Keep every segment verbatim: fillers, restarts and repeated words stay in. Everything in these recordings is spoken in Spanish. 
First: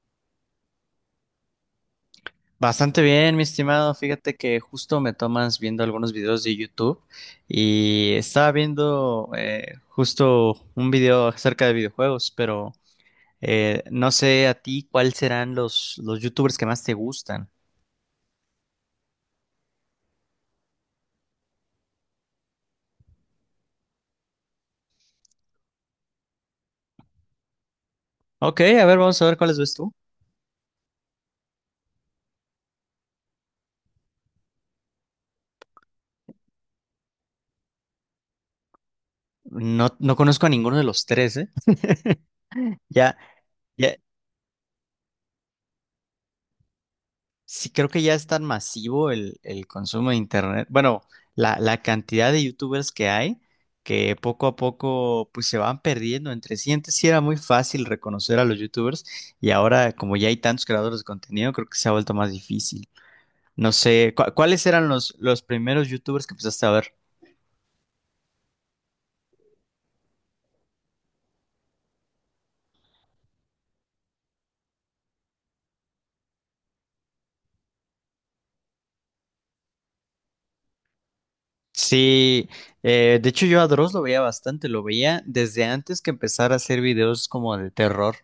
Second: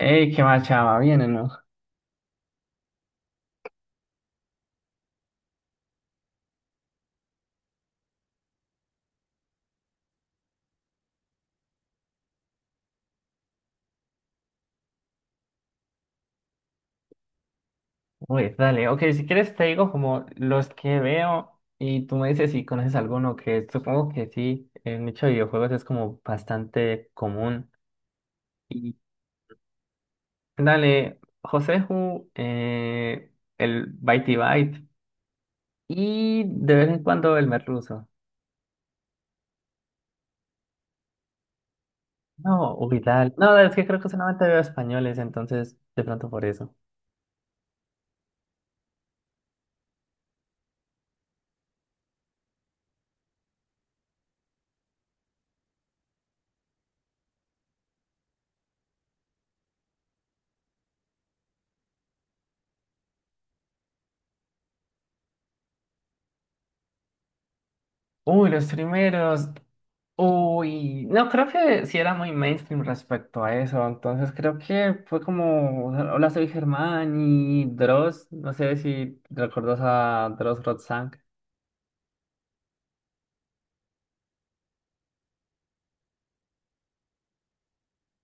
Ey, qué más, chava, ¿viene, no? Bastante bien, mi estimado. Fíjate que justo me tomas viendo algunos videos de YouTube y estaba viendo eh, justo un video acerca de videojuegos, pero eh, no sé a ti cuáles serán los, los YouTubers que más te gustan. Uy, dale, ok, si quieres te digo como los que veo y tú me dices si conoces alguno. Que supongo que sí, el nicho de videojuegos es como bastante común. Ok, a Y ver, vamos a ver cuáles ves tú. dale, Joseju, eh, el Bitey Byte y de vez en cuando el Merluzo. No, no conozco a ninguno de los tres, ¿eh? No, uy, Ya, dale. No, es que ya, creo que solamente veo españoles, entonces de pronto por eso. sí, creo que ya es tan masivo el, el consumo de internet. Bueno, la, la cantidad de youtubers que hay que poco a poco pues se van perdiendo entre sí. Antes sí era muy fácil reconocer a los youtubers y ahora como ya hay tantos creadores de contenido, creo que se ha vuelto más difícil. No sé, ¿cu- ¿cuáles eran los, los primeros youtubers que empezaste a ver? Uy, los primeros. Uy, no, creo que sí era muy mainstream respecto a eso, entonces creo que fue como, hola soy Germán y Dross, no sé si recuerdas a Dross Rotzank. Sí, eh, de hecho yo a Dross lo veía bastante, lo veía desde antes que empezara a hacer videos como de terror.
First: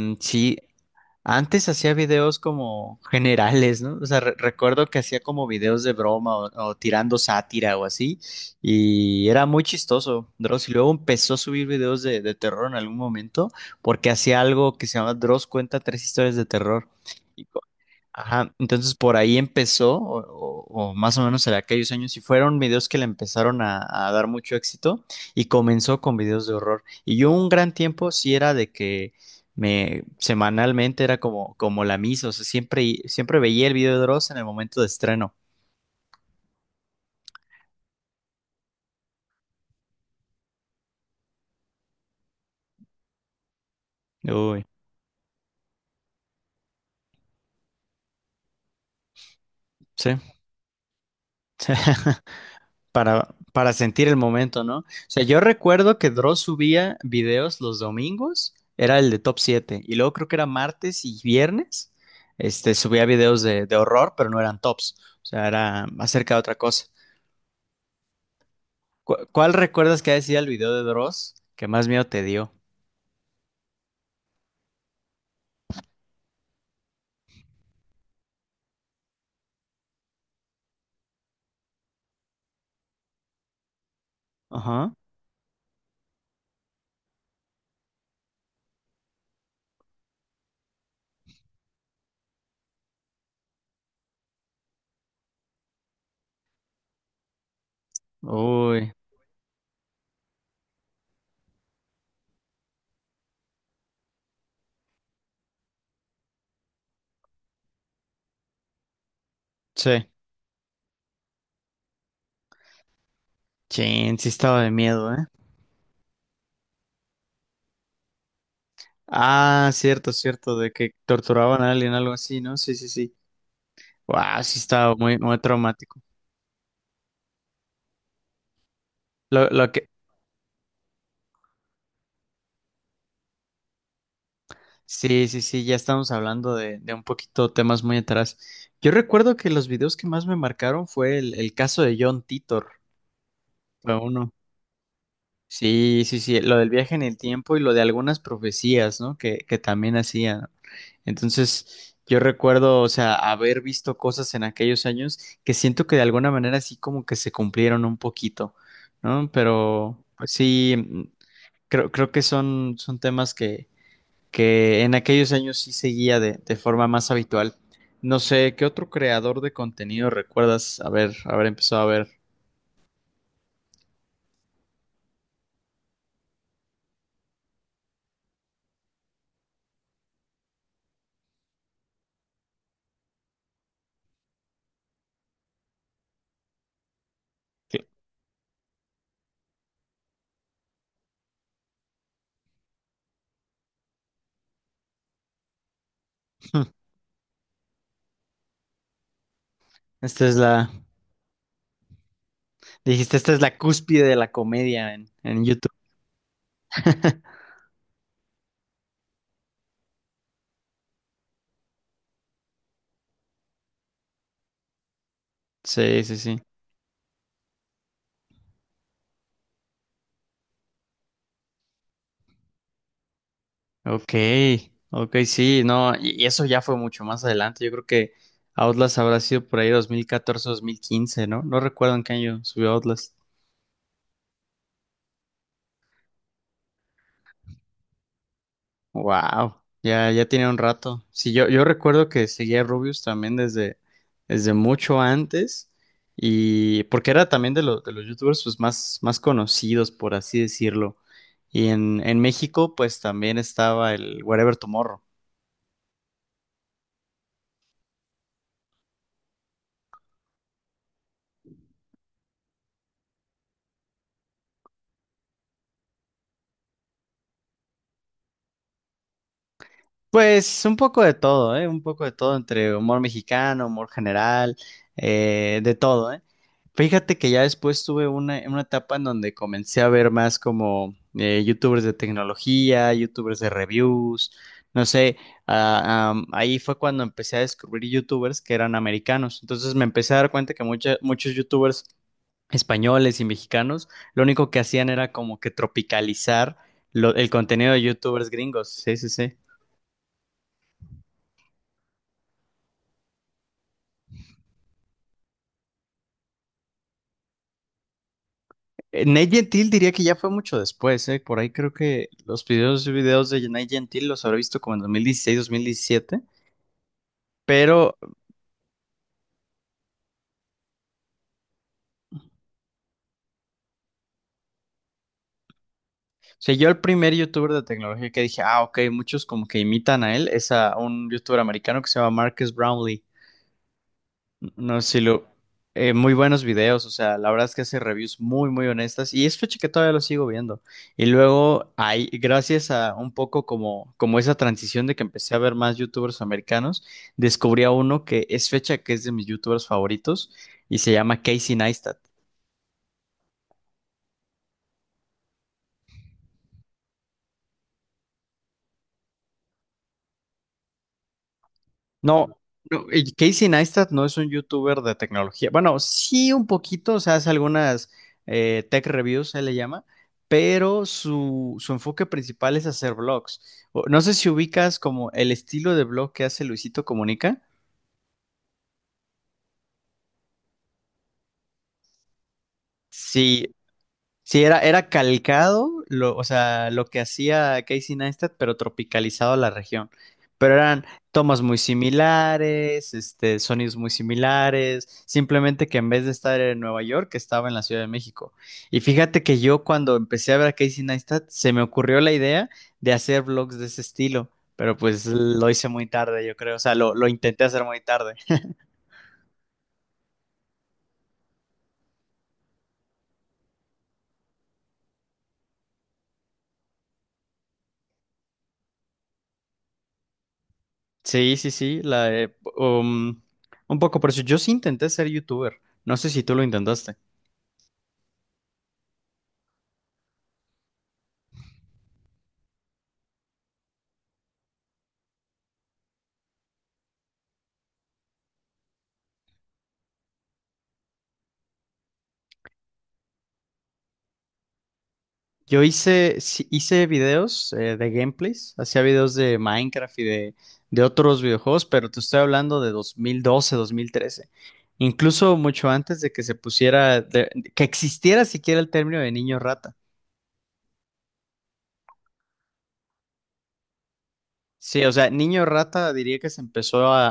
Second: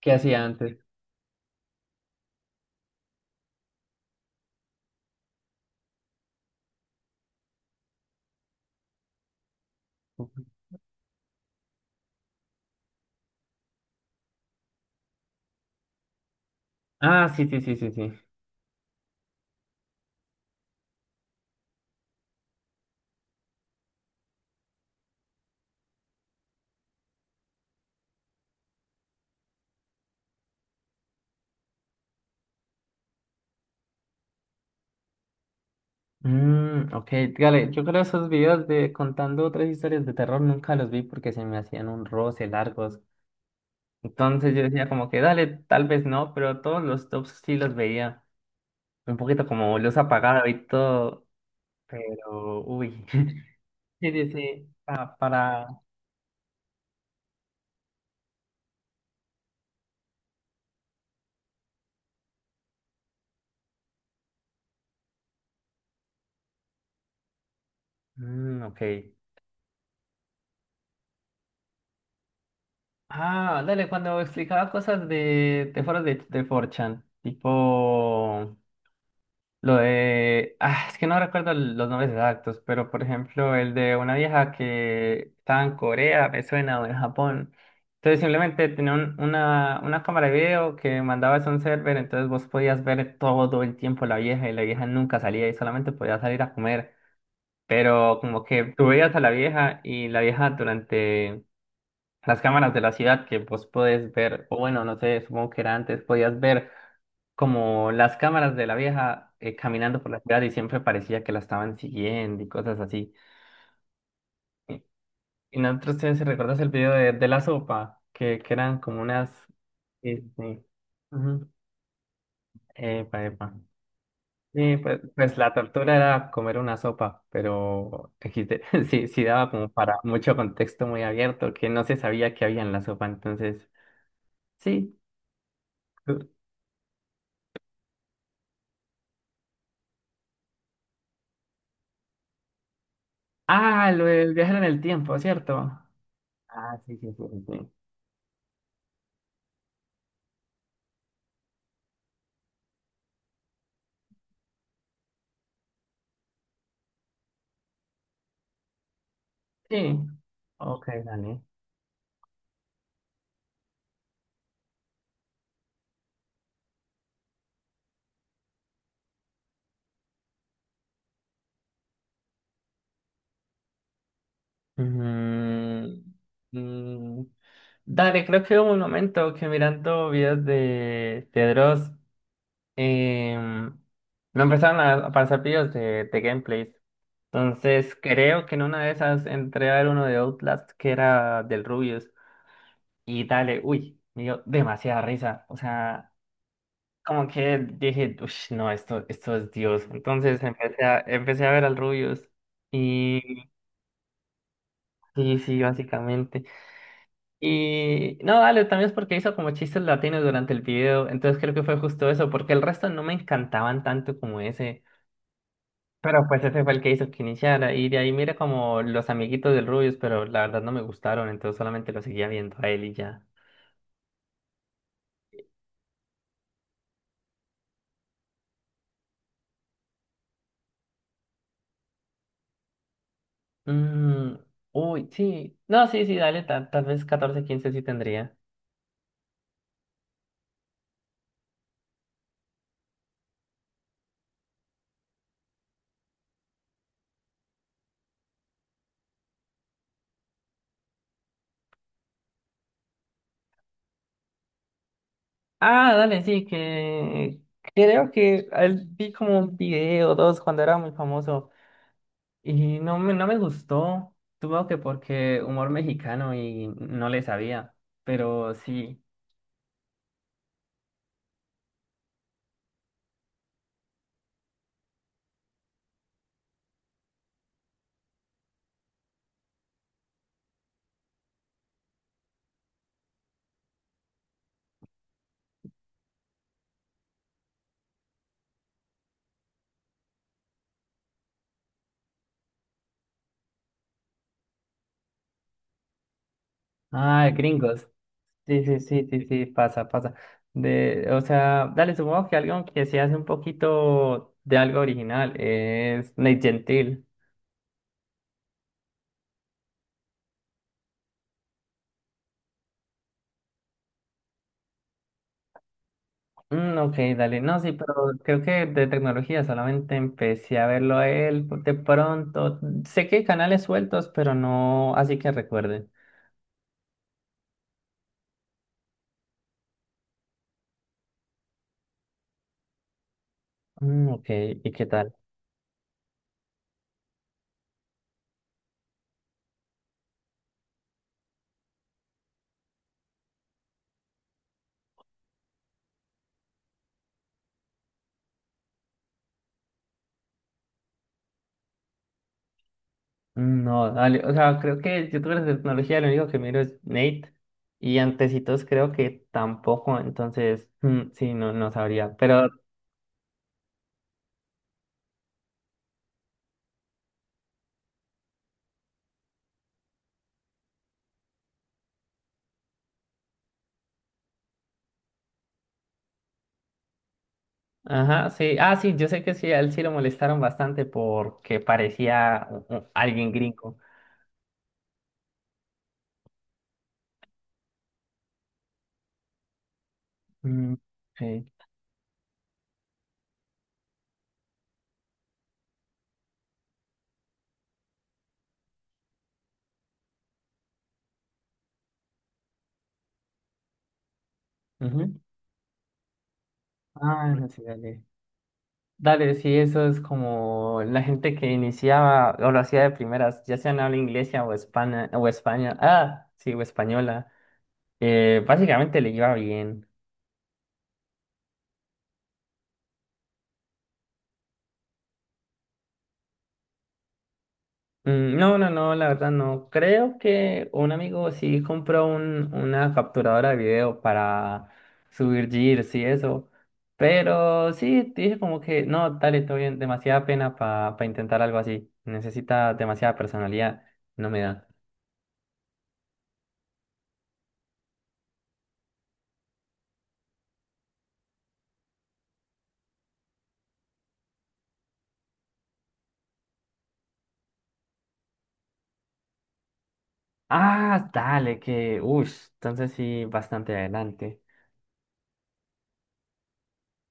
¿Qué hacía sí, antes? antes hacía videos como generales, ¿no? O sea, re- recuerdo que hacía como videos de broma o, o tirando sátira o así, y era muy chistoso, Dross. Y luego empezó a subir videos de, de terror en algún momento, porque hacía algo que se llama Dross cuenta tres historias de terror. Ah, sí, sí, sí, sí, sí. Ajá, entonces por ahí empezó, o, o- o más o menos en aquellos años, y fueron videos que le empezaron a, a dar mucho éxito y comenzó con videos de horror. Y yo un gran tiempo sí era de que me semanalmente era como, como la misa, o sea, siempre, siempre veía el video de Dross en el momento de estreno. Mm, ok, dale, yo creo esos videos de contando otras historias de terror nunca los vi porque se me hacían un roce largos, entonces yo Uy, decía como que dale, tal vez no, pero todos los tops sí los veía, un poquito como luz sí. apagada y todo, pero uy. para, para sentir Sí, el sí, momento, sí, ¿no? O pa- sea, yo para... recuerdo que Dross subía videos los domingos, era el de top siete y luego creo que era martes y viernes, este, subía videos de, de horror, pero no eran tops, o sea, era acerca de otra cosa. Mm, ok. ¿Cu- ¿Cuál recuerdas que decía el video de Dross que más miedo te dio? Ah, dale, cuando explicaba cosas de, de foros de, de cuatro chan, tipo lo de... Ah, es que no recuerdo los nombres exactos, pero por ejemplo el de una vieja Ajá. que estaba en Corea, me suena, o en Japón. Entonces simplemente tenía un- una, una cámara de video que mandabas a un server, entonces vos podías ver todo el tiempo la vieja, y la vieja nunca salía y solamente podía salir a comer. Pero como que tú Uy, veías a la vieja y la vieja durante las cámaras de la ciudad que vos podés ver, o bueno, no sé, supongo que era antes, podías ver como las cámaras de la vieja eh, caminando sí. por la ciudad, y siempre parecía que la estaban siguiendo y cosas así. Chin, sí estaba de Y, miedo, ¿eh? y nosotros, si recuerdas el video de, de la sopa, que, que eran como unas... Ah, cierto, Sí, cierto, sí. de que Ujú. torturaban a alguien, algo así, ¿no? Sí, sí, sí. Epa, epa. Wow, sí Sí, estaba pues, muy, pues muy la tortura traumático. era comer una sopa, pero equis de, sí, sí Lo, daba como lo que, para mucho contexto muy abierto, que no se sabía qué había en la sopa, entonces, sí. Sí, sí, sí, ya estamos hablando de, de un poquito temas muy atrás. Yo recuerdo que los videos que más me marcaron fue el, el caso de John Titor, Ah, fue lo uno. del viajar en el tiempo, ¿cierto? Sí, sí, sí, lo del Ah, viaje sí, en sí, el sí, tiempo y sí. lo de algunas profecías, ¿no? Que, que también hacían. Entonces, yo recuerdo, o sea, haber visto cosas en aquellos años que siento que de alguna manera sí como que se cumplieron un poquito, ¿no? Sí, sí. Pero, pues Ok, sí, dale. creo, creo que son, son temas que, que en aquellos años sí seguía de, de forma más habitual. No sé, ¿qué otro creador de contenido recuerdas haber, haber empezado a ver? Mm, mm, dale, creo que hubo un momento que mirando videos de, de Dross em, me empezaron a a aparecer videos de, de gameplays. Cl- Entonces creo que en una de esas entré a ver uno de Outlast que era del Rubius. Y dale, uy, me dio demasiada risa. O sea, como que dije, uff, no, esto, esto es Dios. Esta es Entonces la, empecé a, empecé a ver al Rubius. dijiste, esta es Y la cúspide de la comedia en, sí, en sí, YouTube. básicamente. Y no, dale, también es porque hizo como chistes latinos durante el video. Entonces creo que fue justo eso, porque el resto no me encantaban tanto como ese. Sí, sí, Pero sí. pues ese fue el que hizo que iniciara. Y de ahí mira como los amiguitos del Rubius, pero la verdad no me gustaron, entonces solamente lo seguía viendo a él y ya. Ok, ok, sí, no, y, y eso ya fue mucho más adelante. Yo creo que Outlast habrá sido por ahí dos mil catorce, dos mil quince, ¿no? No recuerdo en qué año subió Outlast. Mm, uy, sí. No, sí, sí, dale, ta- tal vez catorce quince sí tendría. Wow, ya, ya tiene un rato. Sí, yo, yo recuerdo que seguía a Rubius también desde, desde mucho antes, y porque era también de los, de los youtubers pues, más, más conocidos, por así decirlo. Y en, en México, pues también estaba el Wherever Tomorrow. Ah, dale, sí, que creo que él vi como un video o dos cuando era muy famoso y no me, no me gustó. Tuvo que porque humor mexicano y no le sabía, pero sí. Pues un poco de todo, ¿eh? Un poco de todo entre humor mexicano, humor general, eh, de todo, ¿eh? Fíjate que ya después tuve una, una etapa en donde comencé a ver más como eh, youtubers de tecnología, youtubers de reviews, no sé, ah, am, ahí fue cuando empecé a descubrir youtubers que eran americanos. Entonces me empecé a dar cuenta que mucha- muchos youtubers españoles y mexicanos lo único que hacían era como que tropicalizar lo- Ah, el contenido de gringos. youtubers Sí, gringos. sí, Sí, sí, sí, sí, sí. sí, pasa, pasa. De, o sea, dale, supongo que alguien que se hace un poquito de algo original es Nate Gentil. Eh, Nat Gentil diría que ya fue mucho después, ¿eh? Por ahí creo que los videos, videos de Nat Gentil los habré visto como en dos mil dieciséis, dos mil diecisiete. Mm, ok, dale. No, sí, pero Pero, o creo que de tecnología solamente empecé a verlo a él de pronto. Sé que hay canales sueltos, pero no así que recuerden. sea, yo el primer youtuber de tecnología que dije, ah, ok, muchos como que imitan a él, es a un youtuber americano que se llama Marcus Brownlee. Mm, ok, ¿y No, qué sí, tal? lo, eh, muy buenos videos, o sea, la verdad es que hace reviews muy, muy honestas y es fecha que todavía lo sigo viendo. Y luego, hay, gracias a un poco como, como esa transición de que empecé a ver más youtubers americanos, descubrí a uno que es fecha que es de mis youtubers favoritos y se llama Casey Neistat. Mm, no, dale. O sea, creo que youtubers de tecnología lo único que miro es Nate. Y antecitos creo que tampoco, entonces, mm, sí, no, no sabría. No, Pero no, y Casey Neistat no es un youtuber de tecnología. Bueno, sí un poquito, o sea, hace algunas eh, tech reviews, se le llama, pero su, su enfoque principal es hacer vlogs. O- No sé si ubicas como el estilo de vlog que hace Luisito Comunica. ajá, sí. Ah, sí, yo sé que sí, a él sí lo molestaron bastante porque parecía u- u- alguien Sí, gringo. sí, era, era calcado, lo, o sea, lo que hacía Casey Neistat, pero tropicalizado a la región. Pero Mm, eran tomas sí. muy similares, este, sonidos muy similares, simplemente que en vez de estar en Nueva York, estaba en la Ciudad de México. Y fíjate que yo cuando empecé a ver a Casey Neistat, se me ocurrió la idea de hacer vlogs de ese estilo, pero pues Ujú. lo hice muy tarde, yo creo, o sea, lo, lo Ah, intenté no, sí, hacer muy dale. tarde. Dale, sí, eso es como la gente que iniciaba o lo hacía de primeras, ya sea en habla inglesa o España, o España. Ah, sí, o española. Eh, básicamente le iba bien. Sí, sí, sí, la de, um, un poco por eso. Yo sí intenté ser youtuber. No sé si tú lo intentaste. Mm, no, no, no, la verdad no. Creo que un amigo sí compró un, una capturadora de video para subir GIFs y eso. Pero sí, dije como que no, dale, todo bien, demasiada pena para intentar algo así. Necesita demasiada personalidad, no me da. Yo hice, sí, hice videos eh, de gameplays, hacía videos de Minecraft y de, de otros videojuegos, pero te estoy hablando de dos dos mil doce, dos mil trece, incluso mucho antes de que se pusiera, de- que existiera siquiera el término de niño rata. Ah, dale, que, uff, entonces sí, bastante adelante. Sí, o sea, niño rata diría que se empezó a,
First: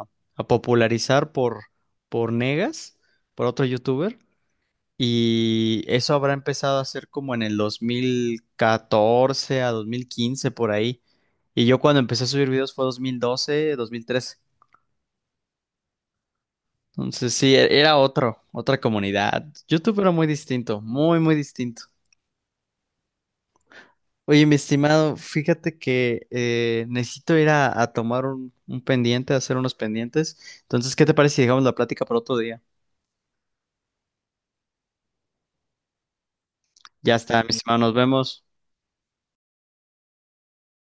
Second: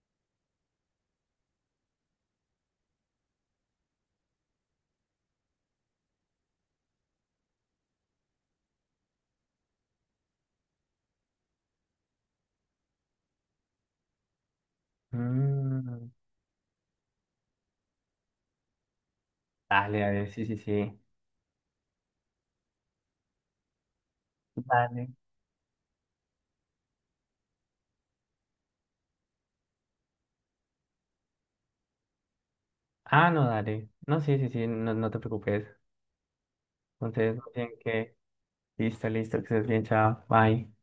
a- a popularizar por, por Negas, por otro youtuber. Y eso habrá empezado a hacer como en el dos mil catorce a dos mil quince por ahí. Y yo cuando empecé a subir videos fue dos dos mil doce dos mil dos mil trece. Mm, Entonces sí, e- era otro, otra comunidad. dale, YouTube era dale, muy sí, sí, distinto, sí. muy, muy distinto. Oye, mi Dale. estimado, fíjate que eh, necesito ir a, a tomar un, un pendiente, a hacer unos pendientes. Entonces, ¿qué te parece si dejamos la plática para otro día? Ah, no, dale. No, sí, sí, sí, no, no te preocupes. Ya Entonces, no está, mi tienen estimado, nos que. vemos. Listo, listo, que estés bien, chao, bye.